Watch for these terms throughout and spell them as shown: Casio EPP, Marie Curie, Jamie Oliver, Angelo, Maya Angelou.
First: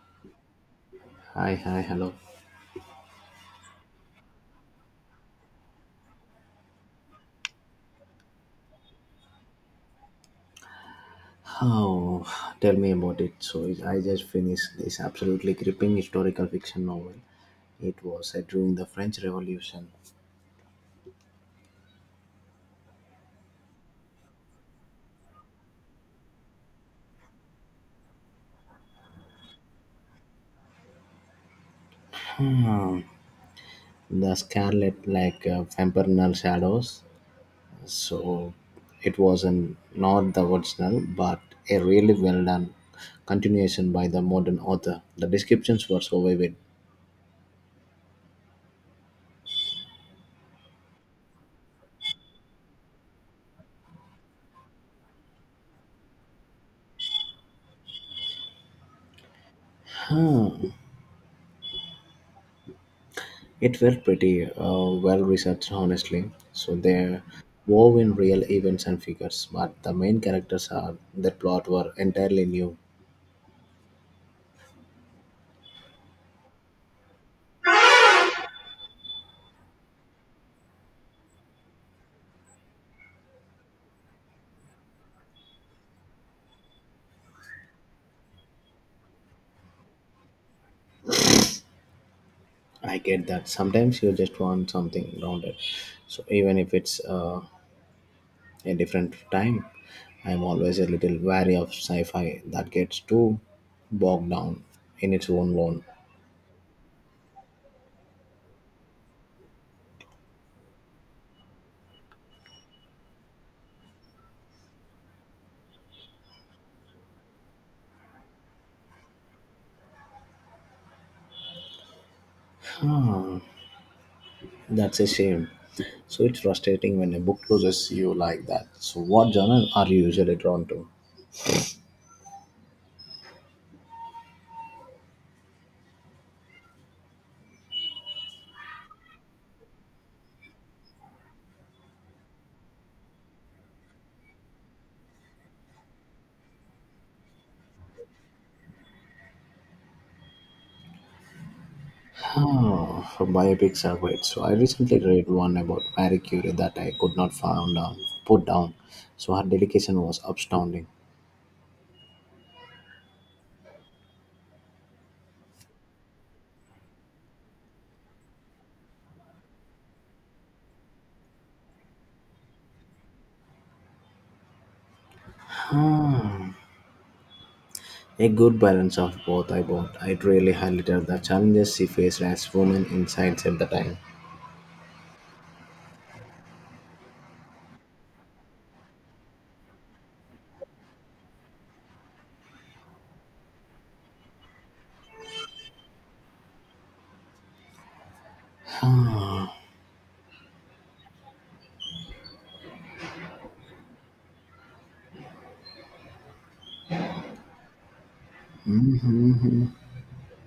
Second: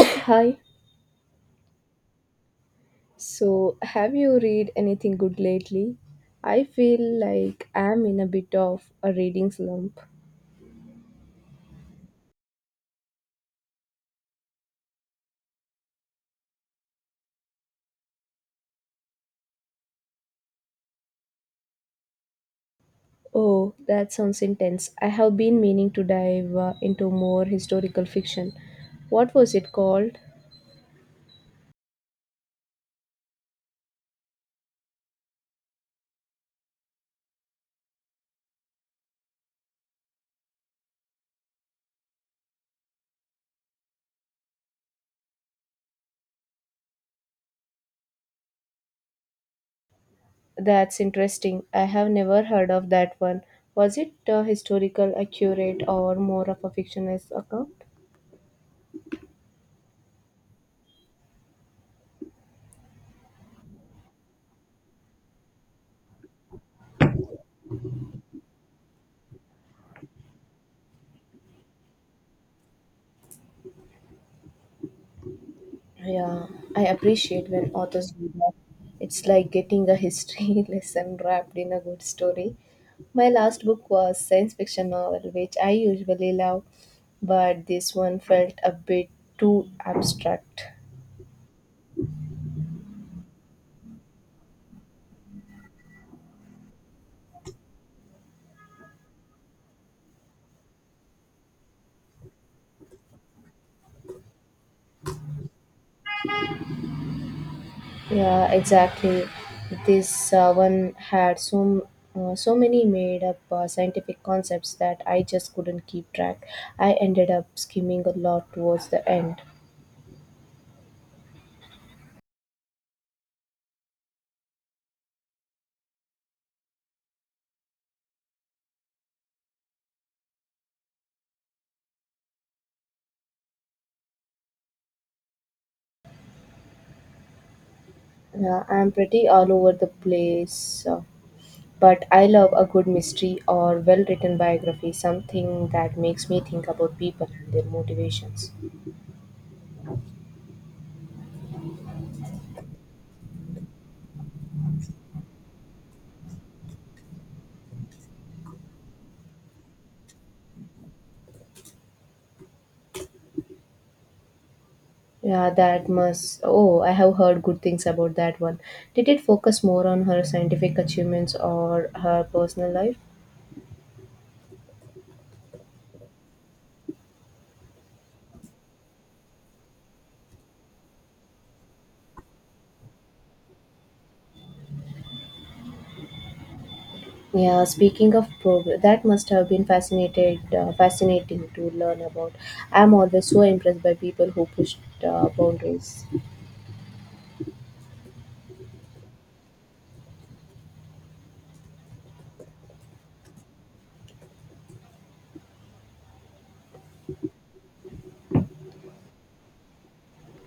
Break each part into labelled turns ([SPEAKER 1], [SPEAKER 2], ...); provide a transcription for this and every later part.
[SPEAKER 1] Hi.
[SPEAKER 2] Hi, hi, hello.
[SPEAKER 1] So, have you read anything good lately? I feel like I'm in a bit of a reading slump.
[SPEAKER 2] Oh, tell me about it. So, I just finished this absolutely gripping historical fiction novel. It was set during the French Revolution.
[SPEAKER 1] Oh, that sounds intense. I have been meaning to dive into more historical fiction. What was it called?
[SPEAKER 2] Hmm, The Scarlet, Infernal Shadows. So, it was an, not the original, but a really well done continuation by the modern author. The descriptions were so vivid.
[SPEAKER 1] That's interesting. I have never heard of that one. Was it historical accurate or more of a fictionalized account?
[SPEAKER 2] Huh, it were pretty well researched, honestly. So they're wove in real events and figures, but the main characters are the plot were entirely new.
[SPEAKER 1] Yeah, I appreciate when authors do that. It's like getting a history lesson wrapped in a good story. My last book was science fiction novel, which I usually love, but this one felt a bit too abstract.
[SPEAKER 2] I get that. Sometimes you just want something grounded. So even if it's a different time, I'm always a little wary of sci-fi that gets too bogged down in its own lore.
[SPEAKER 1] Yeah, exactly. This one had so many made up scientific concepts that I just couldn't keep track. I ended up skimming a lot towards the end.
[SPEAKER 2] That's a shame. So it's frustrating when a book loses you like that. So what genre are you usually drawn to?
[SPEAKER 1] Yeah, I'm pretty all over the place. But I love a good mystery or well written biography, something that makes me think about people and their motivations.
[SPEAKER 2] Oh, for biopics are great. So I recently read one about Marie Curie that I could not found down, put down. So her dedication was astounding.
[SPEAKER 1] Yeah, that must. Oh, I have heard good things about that one. Did it focus more on her scientific achievements or her personal life?
[SPEAKER 2] Hmm. A good balance of both. I bought. It really highlighted the challenges she faced as women in science at the time.
[SPEAKER 1] Yeah, speaking of progress, that must have been fascinating to learn about. I'm always so impressed by people who push boundaries.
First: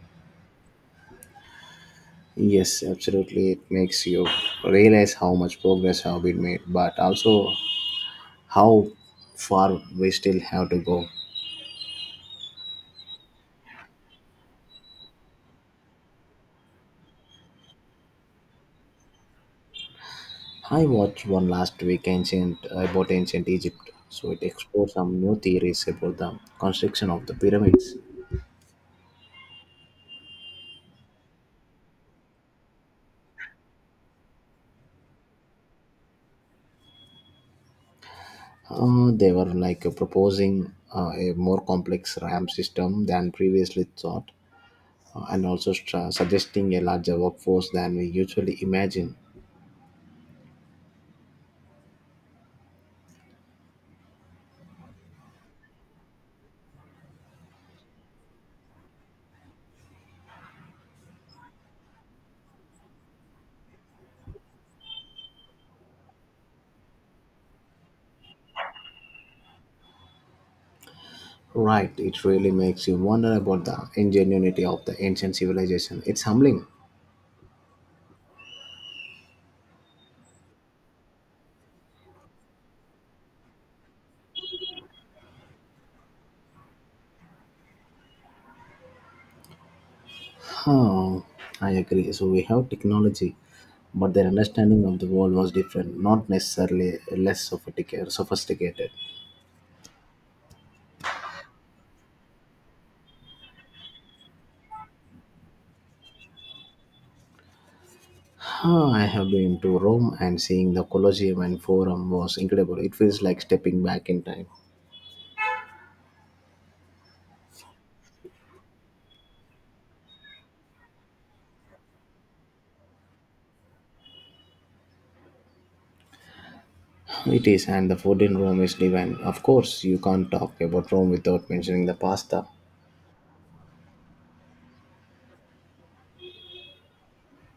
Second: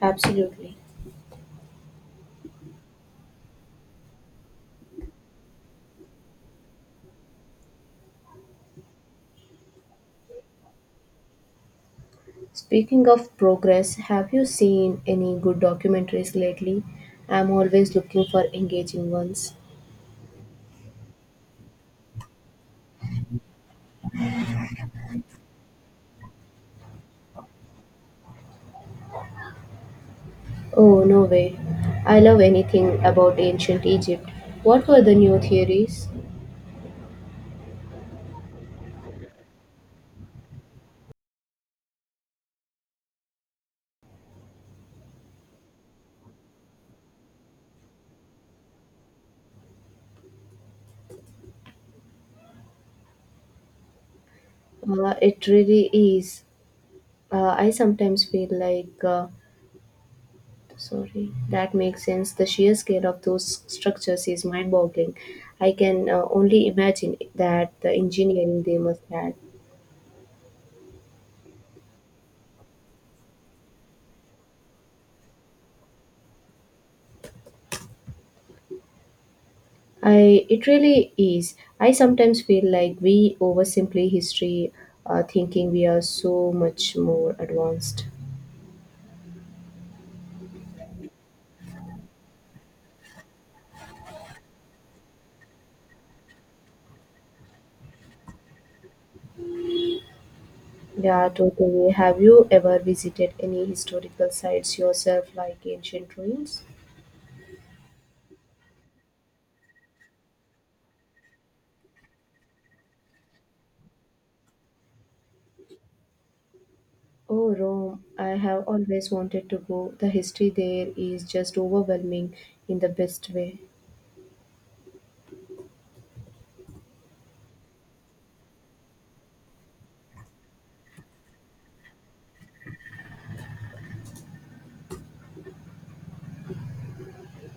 [SPEAKER 1] Absolutely.
[SPEAKER 2] Yes, absolutely. It makes you realize how much progress have been made, but also how far we still have to go.
[SPEAKER 1] Speaking of progress, have you seen any good documentaries lately? I'm always looking for engaging ones.
[SPEAKER 2] I watched one last week ancient about ancient Egypt, so it explored some new theories about the construction of the pyramids.
[SPEAKER 1] Oh, no way. I love anything about ancient Egypt. What were the new theories?
[SPEAKER 2] They were proposing a more complex ramp system than previously thought, and also suggesting a larger workforce than we usually imagine.
[SPEAKER 1] It really is. I sometimes feel like, sorry, That makes sense. The sheer scale of those structures is mind boggling. I can only imagine that the engineering they must have.
[SPEAKER 2] Right, it really makes you wonder about the ingenuity of the ancient civilization. It's humbling.
[SPEAKER 1] I It really is. I sometimes feel like we oversimplify history, thinking we are so much more advanced.
[SPEAKER 2] Oh, I agree. So we have technology, but their understanding of the world was different, not necessarily less sophisticated.
[SPEAKER 1] Yeah, totally. Have you ever visited any historical sites yourself, like ancient ruins?
[SPEAKER 2] Ah, I have been to Rome and seeing the Colosseum and Forum was incredible. It feels like stepping back in time.
[SPEAKER 1] Oh, Rome. I have always wanted to go. The history there is just overwhelming in the best way.
[SPEAKER 2] It is, and the food in Rome is divine. Of course, you can't talk about Rome without mentioning the pasta.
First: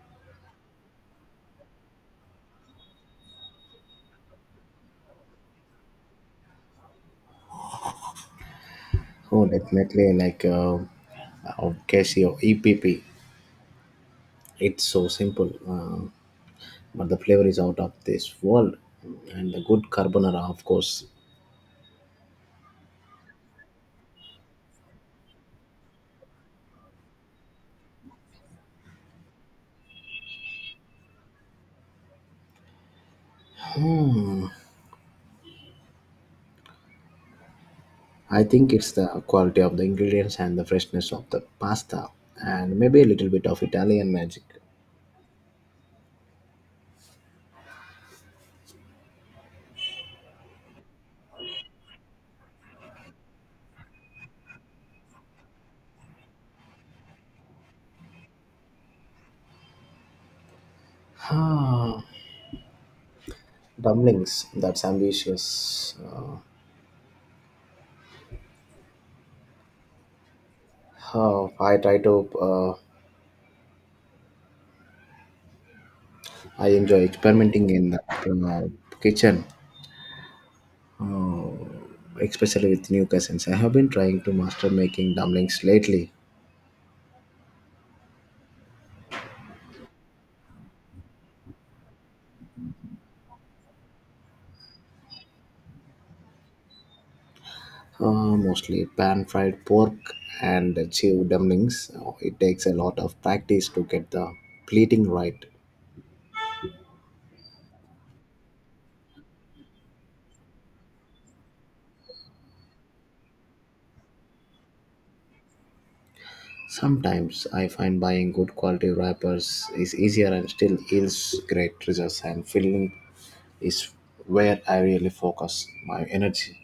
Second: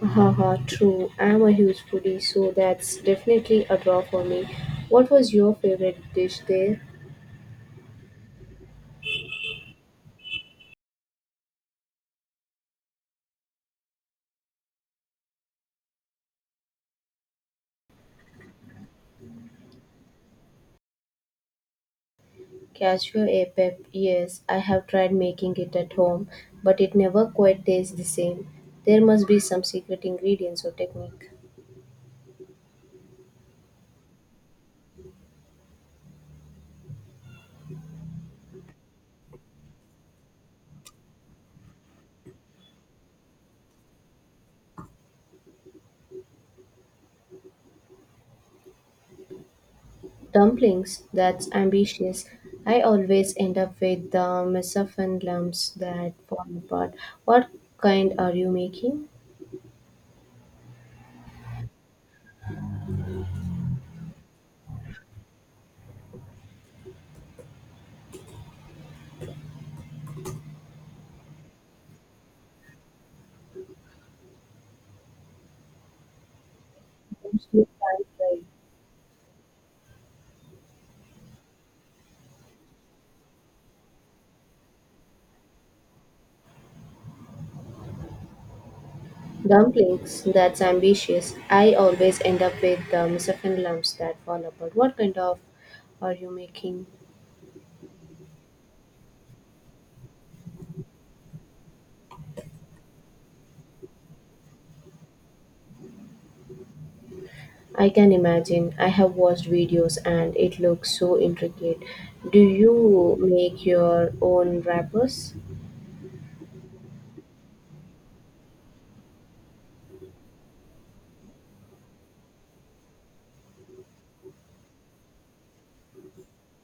[SPEAKER 1] Haha, true. I'm a huge foodie, so that's definitely a draw for me. What was your favorite dish there?
[SPEAKER 2] Oh, definitely Casio EPP. It's so simple, but the flavor is out of this world and the good carbonara of course.
[SPEAKER 1] Cashew apex, yes, I have tried making it at home, but it never quite tastes the same. There must be some secret ingredients or technique.
[SPEAKER 2] I think it's the quality of the ingredients and the freshness of the pasta and maybe a little bit of Italian magic.
[SPEAKER 1] Dumplings, that's ambitious. I always end up with the messophan lumps that fall apart. What kind are you making?
[SPEAKER 2] Ah, dumplings. That's ambitious. How I try to. Uh, I enjoy
[SPEAKER 1] Mostly
[SPEAKER 2] experimenting in the
[SPEAKER 1] pan-fried.
[SPEAKER 2] uh, kitchen, especially with new cousins. I have been trying to master making dumplings lately.
[SPEAKER 1] Dumplings, that's ambitious. I always end up with the messophan lumps that fall apart. What kind of are you making?
[SPEAKER 2] Mostly pan fried pork and chew dumplings. It takes a lot of practice to get the pleating right.
[SPEAKER 1] I can imagine. I have watched videos and it looks so intricate. Do you make your own wrappers?
[SPEAKER 2] Sometimes I find buying good quality wrappers is easier and still yields great results, and filling is where I really focus my energy.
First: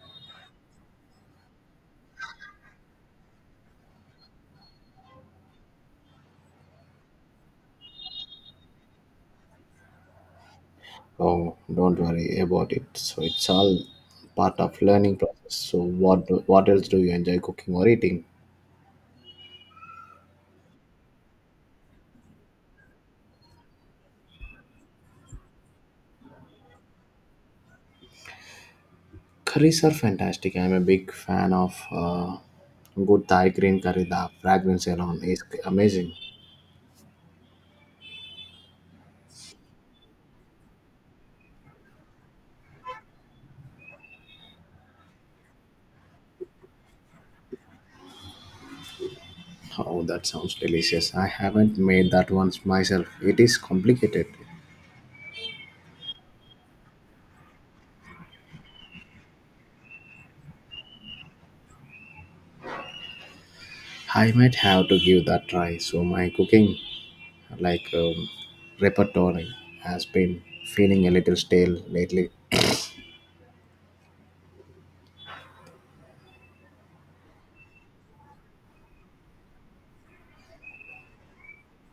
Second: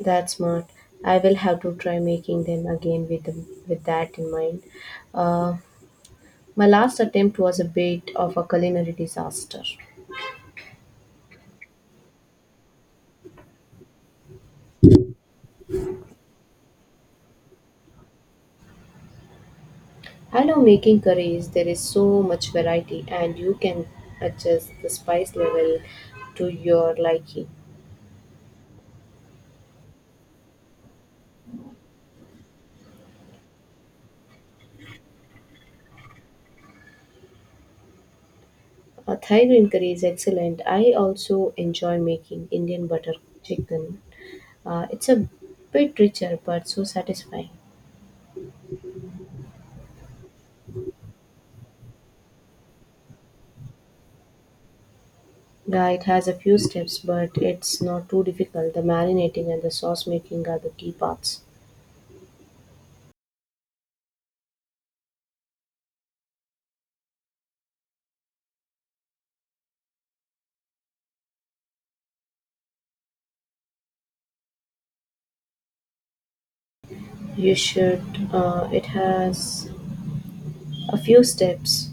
[SPEAKER 1] That's smart. I will have to try making them again with that in mind. Uh, my last attempt was a bit of a culinary disaster.
[SPEAKER 2] So don't worry about it. So it's all part of learning process. So what else do you enjoy cooking or eating?
[SPEAKER 1] I love making curries. There is so much variety, and you can adjust the spice level to your liking.
[SPEAKER 2] Curries are fantastic. I'm a big fan of good Thai green curry. The fragrance alone is amazing.
[SPEAKER 1] A Thai green curry is excellent. I also enjoy making Indian butter chicken. It's a bit richer, but so satisfying.
[SPEAKER 2] Oh, that sounds delicious. I haven't made that once myself. It is complicated.
[SPEAKER 1] Yeah, it has a few steps, but it's not too difficult. The marinating and the sauce making are the key parts.
[SPEAKER 2] I might have to give that try. So my cooking, like um, repertoire, has been feeling a little stale lately.
[SPEAKER 1] You should. It has a few steps,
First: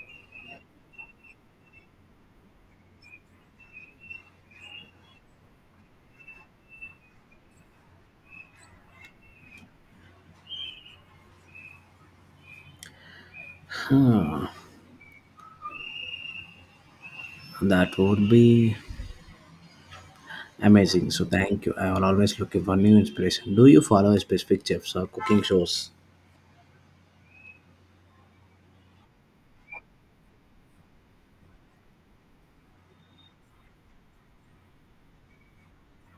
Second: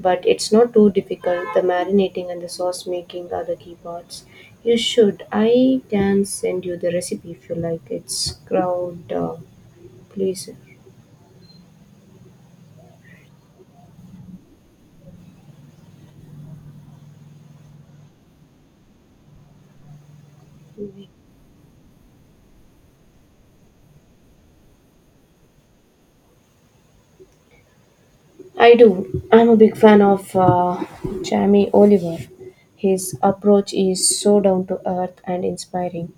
[SPEAKER 1] but it's not too difficult. The marinating and the sauce making are the key parts. You should. I can send you the recipe if you like. It's crowd pleaser.
[SPEAKER 2] That would be amazing. So thank you. I will always looking for new inspiration. Do you follow specific chefs or cooking shows?
[SPEAKER 1] I do. I'm a big fan of Jamie Oliver. His approach is so down to earth and inspiring.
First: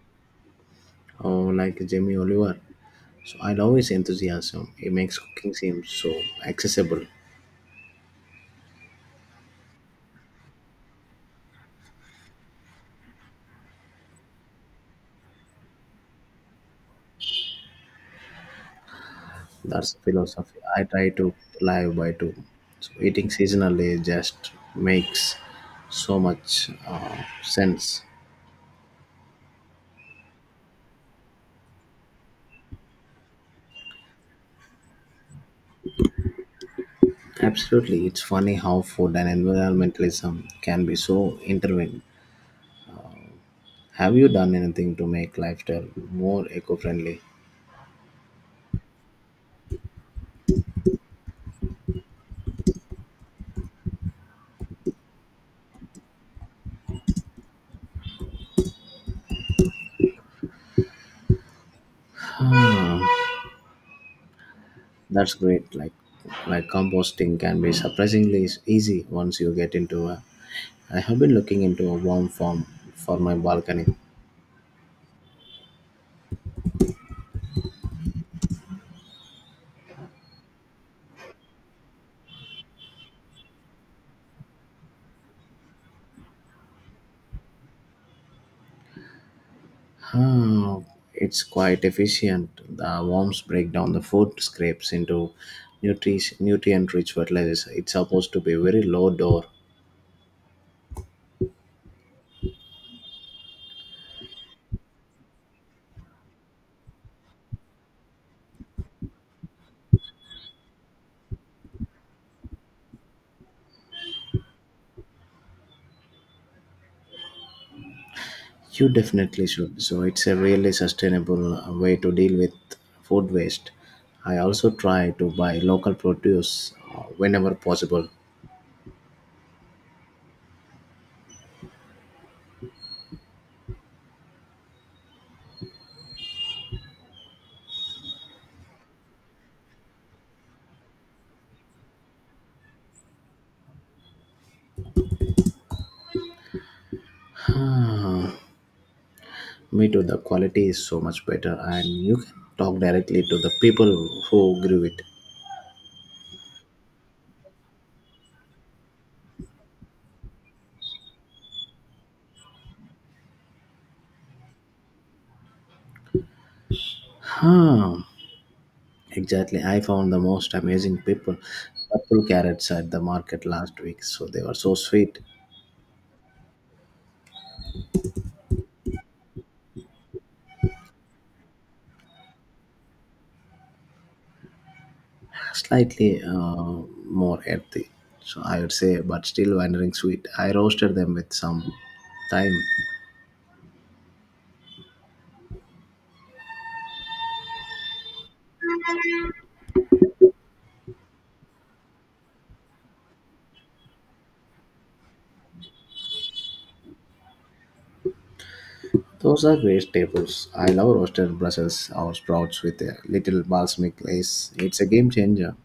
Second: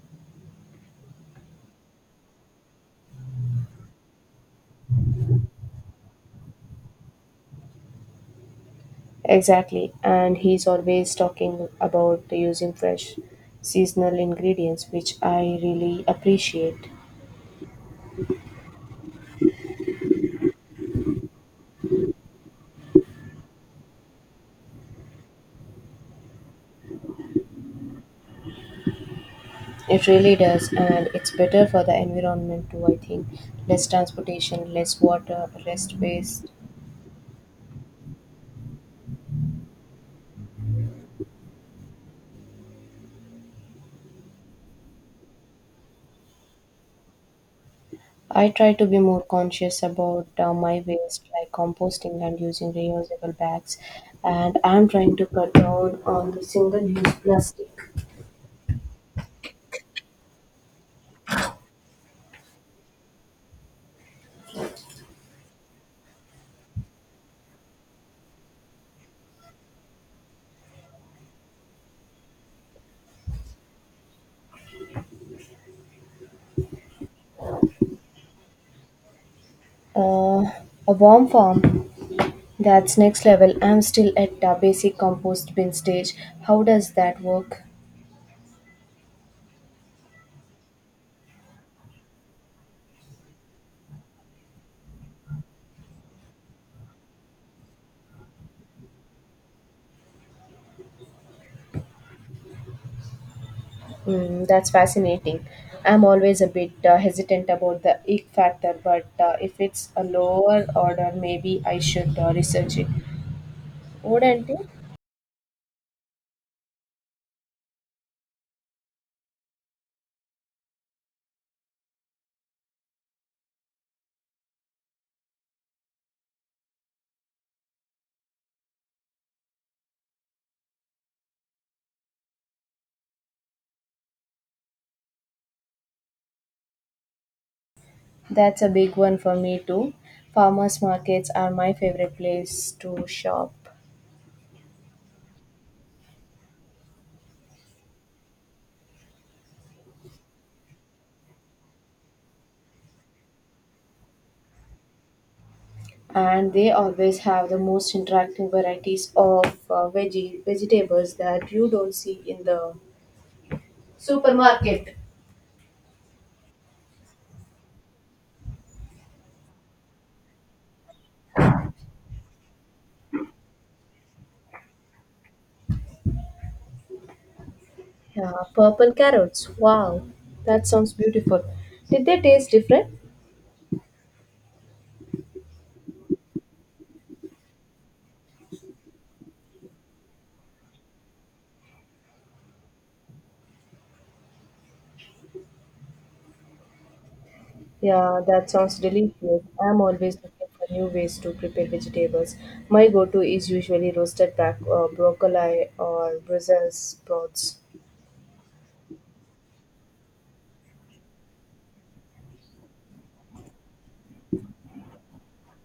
[SPEAKER 2] Or like Jamie Oliver. So I love his enthusiasm. He makes cooking seem so accessible.
[SPEAKER 1] Exactly, and he's always talking about using fresh seasonal ingredients, which I really appreciate.
[SPEAKER 2] That's the philosophy I try to live by too. So eating seasonally just makes so much sense.
[SPEAKER 1] It really does, and it's better for the environment too, I think. Less transportation, less water, less waste.
[SPEAKER 2] Absolutely, it's funny how food and environmentalism can be so intertwined. Have you done anything to make lifestyle more eco-friendly?
[SPEAKER 1] I try to be more conscious about my waste, like composting and using reusable bags. And I'm trying to cut down on the single use plastic.
[SPEAKER 2] That's great. Like composting can be surprisingly easy once you get into a. I have been looking into a warm form for my balcony.
[SPEAKER 1] Uh, a warm farm, that's next level. I'm still at the basic compost bin stage. How does that work?
[SPEAKER 2] Ah, it's quite efficient. The worms break down the food scraps into nutrient rich fertilizers. It's supposed to be very low door.
[SPEAKER 1] Mm, that's fascinating. I'm always a bit hesitant about the ick factor, but if it's a lower order, maybe I should research it. Wouldn't you?
[SPEAKER 2] You definitely should. So it's a really sustainable way to deal with food waste. I also try to buy local produce whenever possible.
[SPEAKER 1] That's a big one for me too. Farmers markets are my favorite place to shop,
[SPEAKER 2] Me too, the quality is so much better, and you can talk directly to the people who grew it.
[SPEAKER 1] and they always have the most interactive varieties of veggie vegetables that you don't see in the supermarket.
[SPEAKER 2] Huh. Exactly. I found the most amazing people purple carrots at the market last week. So they were so sweet,
[SPEAKER 1] Yeah, purple carrots. Wow, that sounds beautiful. Did they taste different?
[SPEAKER 2] slightly more earthy. So I would say, but still wandering sweet. I roasted them with some thyme.
[SPEAKER 1] Yeah, that sounds delicious. I'm always looking for new ways to prepare vegetables. My go to is usually roasted broccoli or Brussels sprouts.
[SPEAKER 2] Those are great staples. I love roasted Brussels or sprouts with a little balsamic glaze. It's a game changer.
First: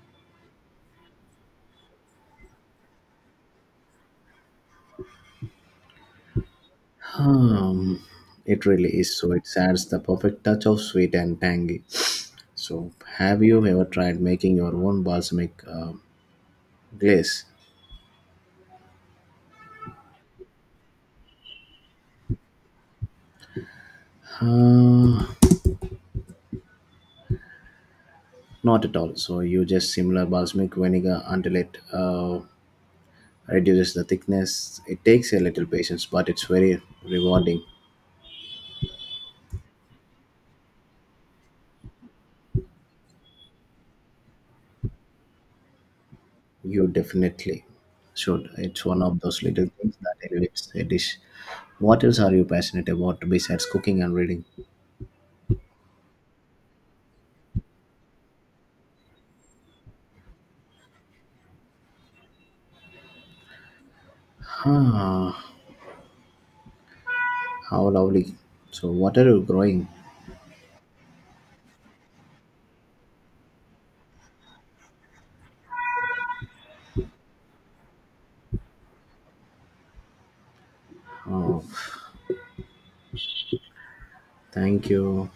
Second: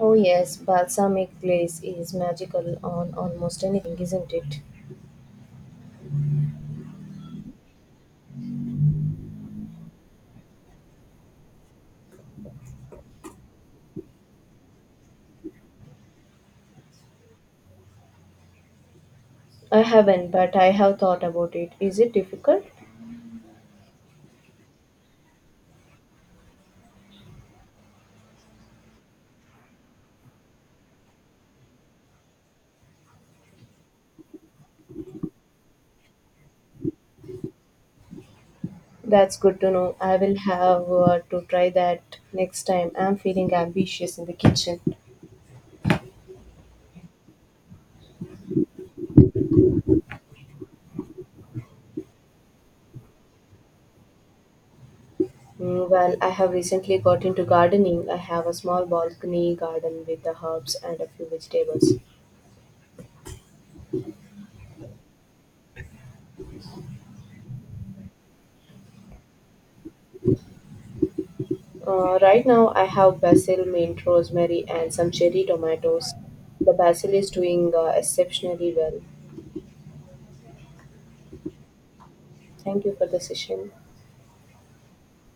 [SPEAKER 1] Oh yes, balsamic glaze is magical on almost anything, isn't it?
[SPEAKER 2] Um, it really is. So it adds the perfect touch of sweet and tangy. So, have you ever tried making your own balsamic glaze?
[SPEAKER 1] I haven't, but I have thought about it. Is it difficult?
[SPEAKER 2] Uh, not at all. So you just similar balsamic vinegar until it reduces the thickness. It takes a little patience, but it's very rewarding.
[SPEAKER 1] That's good to know. I will have to try that next time. I'm feeling ambitious in the kitchen.
[SPEAKER 2] You definitely should. It's one of those little things that elevates a dish. What else are you passionate about besides cooking and reading?
[SPEAKER 1] Mm, well, I have recently got into gardening. I have a small balcony garden with the herbs and a few vegetables.
[SPEAKER 2] Ah, how lovely. So what are you growing?
[SPEAKER 1] Right now, I have basil, mint, rosemary, and some cherry tomatoes. The basil is doing exceptionally well.
[SPEAKER 2] Oh,
[SPEAKER 1] Thank you for the session.
[SPEAKER 2] thank you.